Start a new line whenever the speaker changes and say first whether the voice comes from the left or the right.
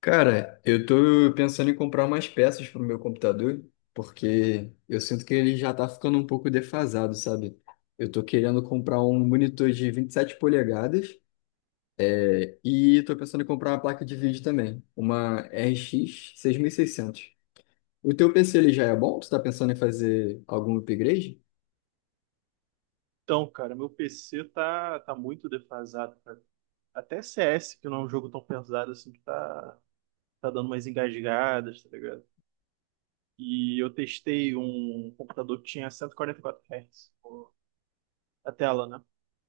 left: Cara, eu tô pensando em comprar umas peças pro meu computador, porque eu sinto que ele já tá ficando um pouco defasado, sabe? Eu tô querendo comprar um monitor de 27 polegadas e tô pensando em comprar uma placa de vídeo também, uma RX 600. O teu PC ele já é bom? Tu tá pensando em fazer algum upgrade?
right: Então, cara, meu PC tá muito defasado, cara. Até CS, que não é um jogo tão pesado assim, tá dando umas engasgadas, tá ligado? E eu testei um computador que tinha cento e quarenta e quatro Hz, pô, a tela, né?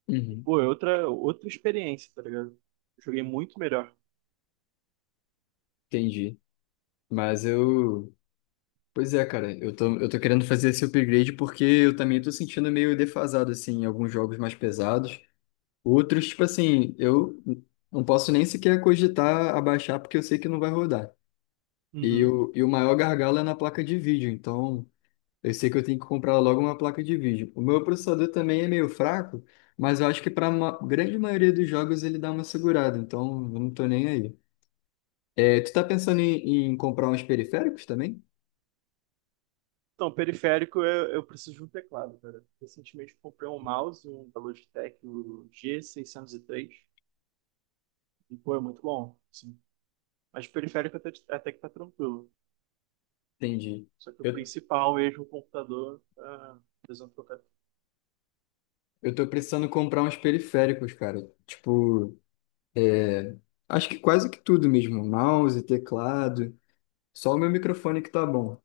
left: Uhum,
right: Pô, é outra experiência, tá ligado? Joguei muito melhor.
left: entendi. Mas eu. Pois é, cara, eu tô querendo fazer esse upgrade porque eu também tô sentindo meio defasado, assim, em alguns jogos mais pesados. Outros, tipo assim, eu não posso nem sequer cogitar abaixar porque eu sei que não vai rodar. E
right: Uhum.
left: o, e o maior gargalo é na placa de vídeo, então eu sei que eu tenho que comprar logo uma placa de vídeo. O meu processador também é meio fraco, mas eu acho que para a grande maioria dos jogos ele dá uma segurada, então eu não tô nem aí. Tu tá pensando em comprar uns periféricos também?
right: Então, periférico, eu preciso de um teclado, cara. Recentemente eu comprei um mouse, um da Logitech, o G603, e três, e pô, é muito bom, assim. Mas periférico até que tá tranquilo.
left: Entendi.
right: Só que o
left: Eu,
right: principal eixo do computador é desentrocado.
left: eu tô precisando comprar uns periféricos, cara. Tipo, é, acho que quase que tudo mesmo, mouse, teclado. Só o meu microfone que tá bom.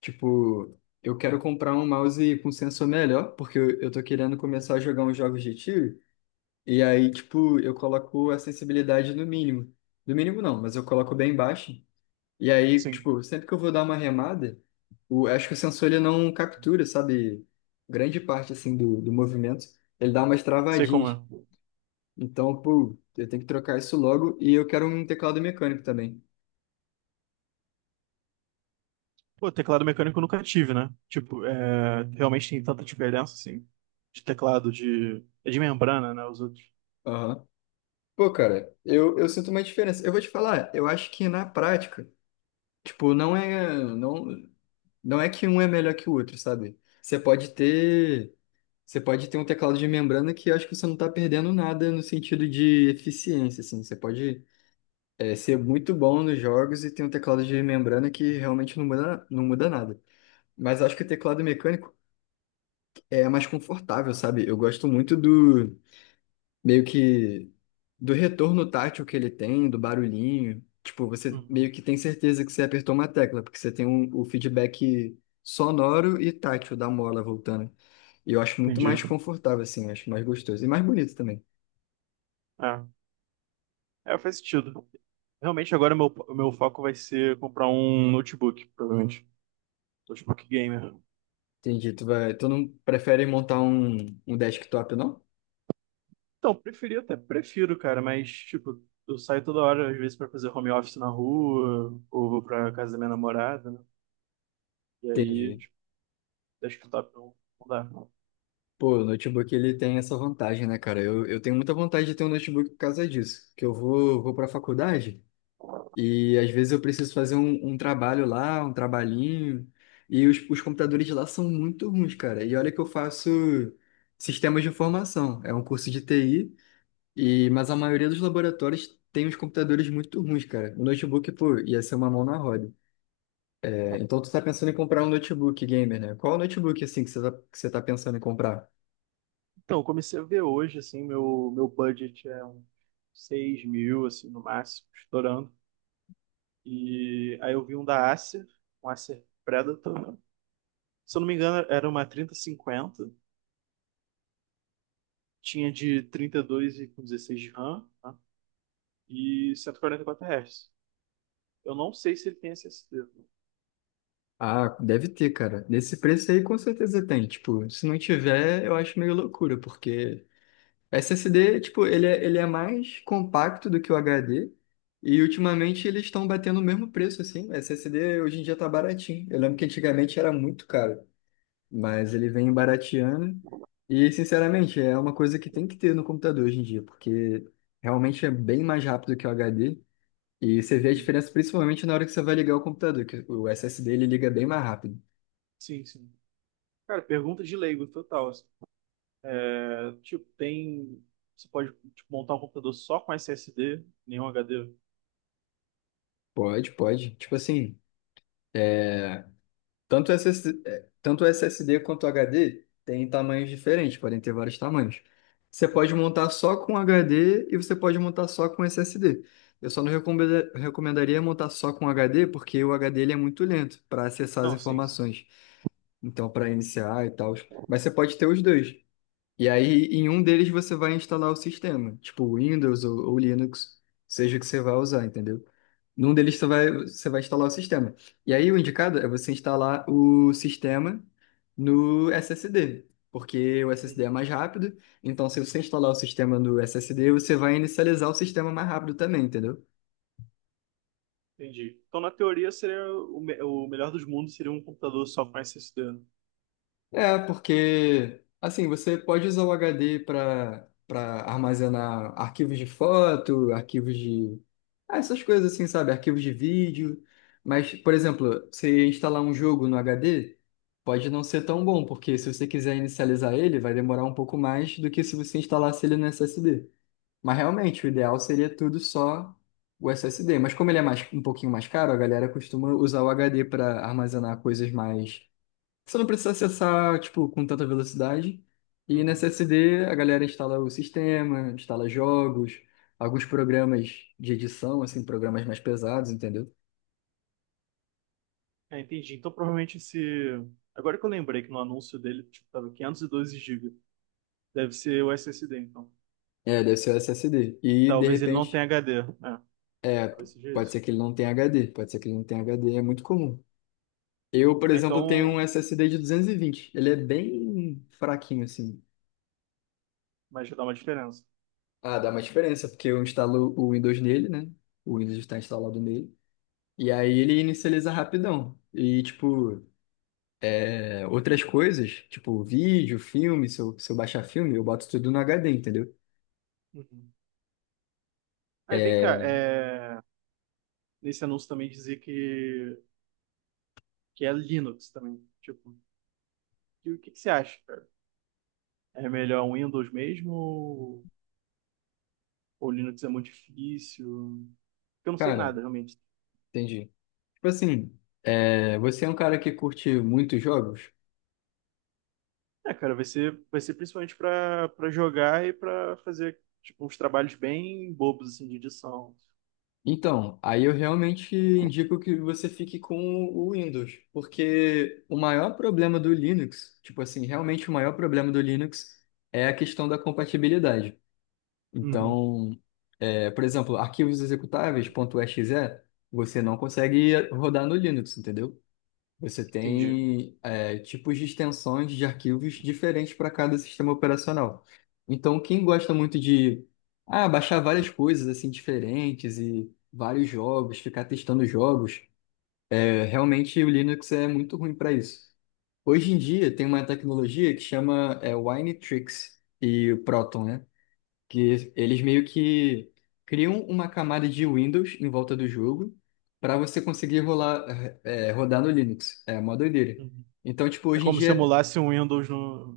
left: Tipo, eu quero comprar um mouse com sensor melhor, porque eu tô querendo começar a jogar uns jogos de tiro. E aí, tipo, eu coloco a sensibilidade no mínimo. No mínimo não, mas eu coloco bem baixo. E aí,
right: Sim.
left: tipo, sempre que eu vou dar uma remada, acho que o sensor ele não captura, sabe? Grande parte, assim, do movimento. Ele dá umas
right: Sei como
left: travadinhas.
right: é.
left: Então, pô, eu tenho que trocar isso logo. E eu quero um teclado mecânico também.
right: Pô, teclado mecânico eu nunca tive, né? Tipo, é, realmente tem tanta diferença, assim, de teclado de. É de membrana, né? Os outros.
left: Aham. Pô, cara, eu sinto uma diferença. Eu vou te falar, eu acho que na prática, tipo, não é que um é melhor que o outro, sabe? Você pode ter um teclado de membrana que eu acho que você não tá perdendo nada no sentido de eficiência, assim. Você pode, ser muito bom nos jogos e ter um teclado de membrana que realmente não muda, não muda nada. Mas eu acho que o teclado mecânico é mais confortável, sabe? Eu gosto muito do meio que do retorno tátil que ele tem, do barulhinho. Tipo, você
right: Uhum.
left: meio que tem certeza que você apertou uma tecla, porque você tem o feedback sonoro e tátil da mola voltando. E eu acho muito
right: Entendi.
left: mais confortável, assim, acho mais gostoso. E mais bonito também.
right: É. É, faz sentido. Realmente agora o meu foco vai ser comprar um notebook, provavelmente. Notebook gamer.
left: Entendi. Tu não prefere montar um desktop, não?
right: Então, preferi até prefiro, cara, mas, tipo, eu saio toda hora, às vezes, pra fazer home office na rua, ou vou pra casa da minha namorada, né? E aí,
left: Entendi.
right: acho que o top não dá pra eu mudar.
left: Pô, o notebook ele tem essa vantagem, né, cara? Eu tenho muita vontade de ter um notebook por causa disso. Que eu vou pra faculdade. E às vezes eu preciso fazer um trabalho lá, um trabalhinho, e os computadores de lá são muito ruins, cara. E olha que eu faço sistemas de informação, é um curso de TI, mas a maioria dos laboratórios tem os computadores muito ruins, cara. O notebook, pô, ia ser uma mão na roda. É, então tu tá pensando em comprar um notebook gamer, né? Qual notebook, assim, que você tá pensando em comprar?
right: Então, eu comecei a ver hoje, assim, meu budget é uns 6 mil, assim, no máximo, estourando. E aí eu vi um da Acer, um Acer Predator, né? Se eu não me engano, era uma 3050. Tinha de 32 e com 16 de RAM, né? E 144 Hz. Eu não sei se ele tem SSD.
left: Ah, deve ter, cara. Nesse preço aí com certeza tem. Tipo, se não tiver, eu acho meio loucura, porque o SSD, tipo, ele é mais compacto do que o HD. E ultimamente eles estão batendo o mesmo preço, assim. O SSD hoje em dia tá baratinho. Eu lembro que antigamente era muito caro, mas ele vem barateando. E, sinceramente, é uma coisa que tem que ter no computador hoje em dia, porque realmente é bem mais rápido que o HD. E você vê a
right: Uhum.
left: diferença principalmente na hora que você vai ligar o computador, que o SSD ele liga bem mais rápido.
right: Sim, sim. Cara, pergunta de leigo total, assim. É, tipo, tem. Você pode tipo, montar um computador só com SSD, nenhum HD?
left: Pode, pode. Tipo assim. é, tanto o SSD quanto o HD tem tamanhos diferentes, podem ter vários tamanhos. Você pode
right: Uhum.
left: montar só com HD e você pode montar só com SSD. Eu só não recomendaria montar só com HD, porque o HD ele é muito lento para acessar as
right: Não, sim, sim.
left: informações. Então, para iniciar e tal. Mas você pode ter os dois. E aí, em um deles, você vai instalar o sistema, tipo Windows ou Linux, seja o que você vai usar, entendeu? Num deles, você vai instalar o sistema. E aí, o indicado é você instalar o sistema no SSD, porque o SSD
right: Uhum,
left: é mais rápido. Então, se você instalar o sistema no SSD, você vai inicializar o sistema mais rápido também, entendeu?
right: entendi. Então, na teoria, seria o, o melhor dos mundos seria um computador só com SSD, né?
left: É, porque assim, você pode usar o HD para armazenar arquivos de foto, essas coisas assim, sabe? Arquivos de vídeo. Mas, por exemplo, você instalar um jogo no HD, pode não ser tão bom, porque se você quiser inicializar ele, vai demorar um pouco mais do que se você instalasse ele no SSD. Mas realmente, o ideal seria tudo só o SSD. Mas como ele é mais, um pouquinho mais caro, a galera costuma usar o HD para armazenar coisas mais você não precisa acessar, tipo, com tanta velocidade. E nesse
right: Uhum.
left: SSD a galera instala o sistema, instala jogos, alguns programas de edição, assim, programas mais pesados, entendeu?
right: É, entendi. Então, provavelmente esse. Agora que eu lembrei que no anúncio dele, tipo, tava 512 GB. Deve ser o SSD, então.
left: É, deve ser o SSD. E de
right: Talvez ele não tenha
left: repente,
right: HD. É,
left: é,
right: talvez seja
left: pode ser
right: isso.
left: que ele não tenha HD, pode ser que ele não tenha HD, é muito comum. Eu, por
right: Ah,
left: exemplo, tenho um
right: então,
left: SSD de 220. Ele é bem fraquinho, assim.
right: mas já dá uma diferença.
left: Ah, dá uma diferença, porque eu instalo o Windows nele, né? O Windows está instalado nele. E aí ele inicializa rapidão. E, tipo, outras coisas, tipo vídeo, filme, se eu baixar filme, eu boto tudo no HD, entendeu?
right: Uhum. Aí vem cá,
left: É,
right: nesse anúncio também dizia que é Linux também. Tipo, e o que que você acha, cara? É melhor um Windows mesmo ou Linux é muito difícil. Porque eu não sei
left: cara,
right: nada, realmente.
left: entendi. Tipo assim, você é um cara que curte muitos jogos?
right: É, cara, vai ser principalmente pra para jogar e pra fazer tipo, uns trabalhos bem bobos assim, de edição.
left: Então, aí eu realmente indico que você fique com o Windows, porque o maior problema do Linux, tipo assim, realmente o maior problema do Linux é a questão da compatibilidade.
right: Uhum,
left: Então, por exemplo, arquivos executáveis .exe, você não consegue rodar no Linux, entendeu? Você
right: entendi.
left: tem tipos de extensões de arquivos diferentes para cada sistema operacional. Então, quem gosta muito de baixar várias coisas assim diferentes e vários jogos, ficar testando jogos, realmente o Linux é muito ruim para isso. Hoje em dia tem uma tecnologia que chama Winetrix e Proton, né? Que eles meio que criam uma camada de Windows em volta do jogo para você conseguir rodar no Linux. É uma doideira.
right: Uhum.
left: Então, tipo,
right: É
left: hoje em
right: como se
left: dia,
right: emulasse um Windows no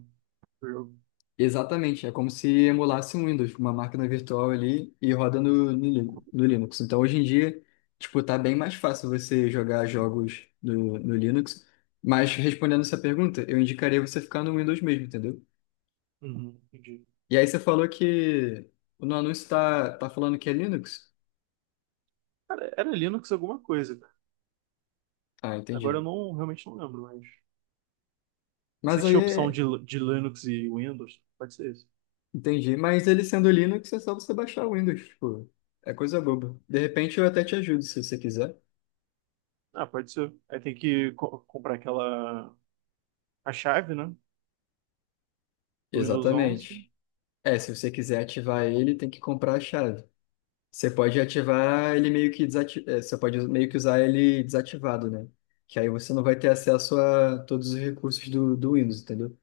right: no jogo.
left: exatamente, é como se emulasse um Windows, uma máquina virtual ali e roda no Linux. Então, hoje em dia, tipo, tá bem mais fácil você jogar jogos no Linux. Mas respondendo essa pergunta, eu indicaria você ficar no Windows mesmo, entendeu?
right: Uhum, entendi.
left: E aí você falou que no anúncio tá falando que é Linux.
right: Cara, era Linux alguma coisa, cara.
left: Ah,
right: Agora eu
left: entendi.
right: não realmente não lembro, mas. Não sei
left: Mas
right: se
left: aí,
right: tinha opção
left: é-
right: de Linux e Windows. Pode ser isso.
left: Entendi. Mas ele sendo Linux, é só você baixar o Windows, tipo, é coisa boba. De repente eu até te ajudo, se você quiser.
right: Ah, pode ser. Aí tem que comprar aquela a chave, né? Do Windows 11.
left: Exatamente. É, se você quiser ativar ele, tem que comprar a chave. Você pode ativar ele meio que você pode meio que usar ele desativado, né? Que aí você não vai ter acesso a todos os recursos do Windows, entendeu?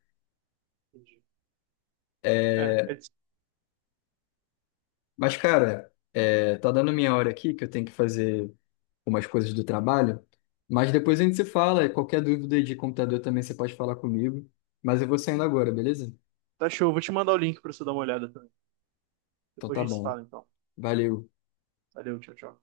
right: Entendi. É,
left: É,
right: é.
left: Mas, cara, tá dando minha hora aqui que eu tenho que fazer umas coisas do trabalho. Mas depois a gente se fala. E qualquer dúvida de computador também você pode falar comigo. Mas eu vou saindo agora, beleza?
right: Tá show, vou te mandar o link pra você dar uma olhada também.
left: Então
right: Depois a
left: tá
right: gente se
left: bom.
right: fala, então.
left: Valeu.
right: Valeu, tchau, tchau.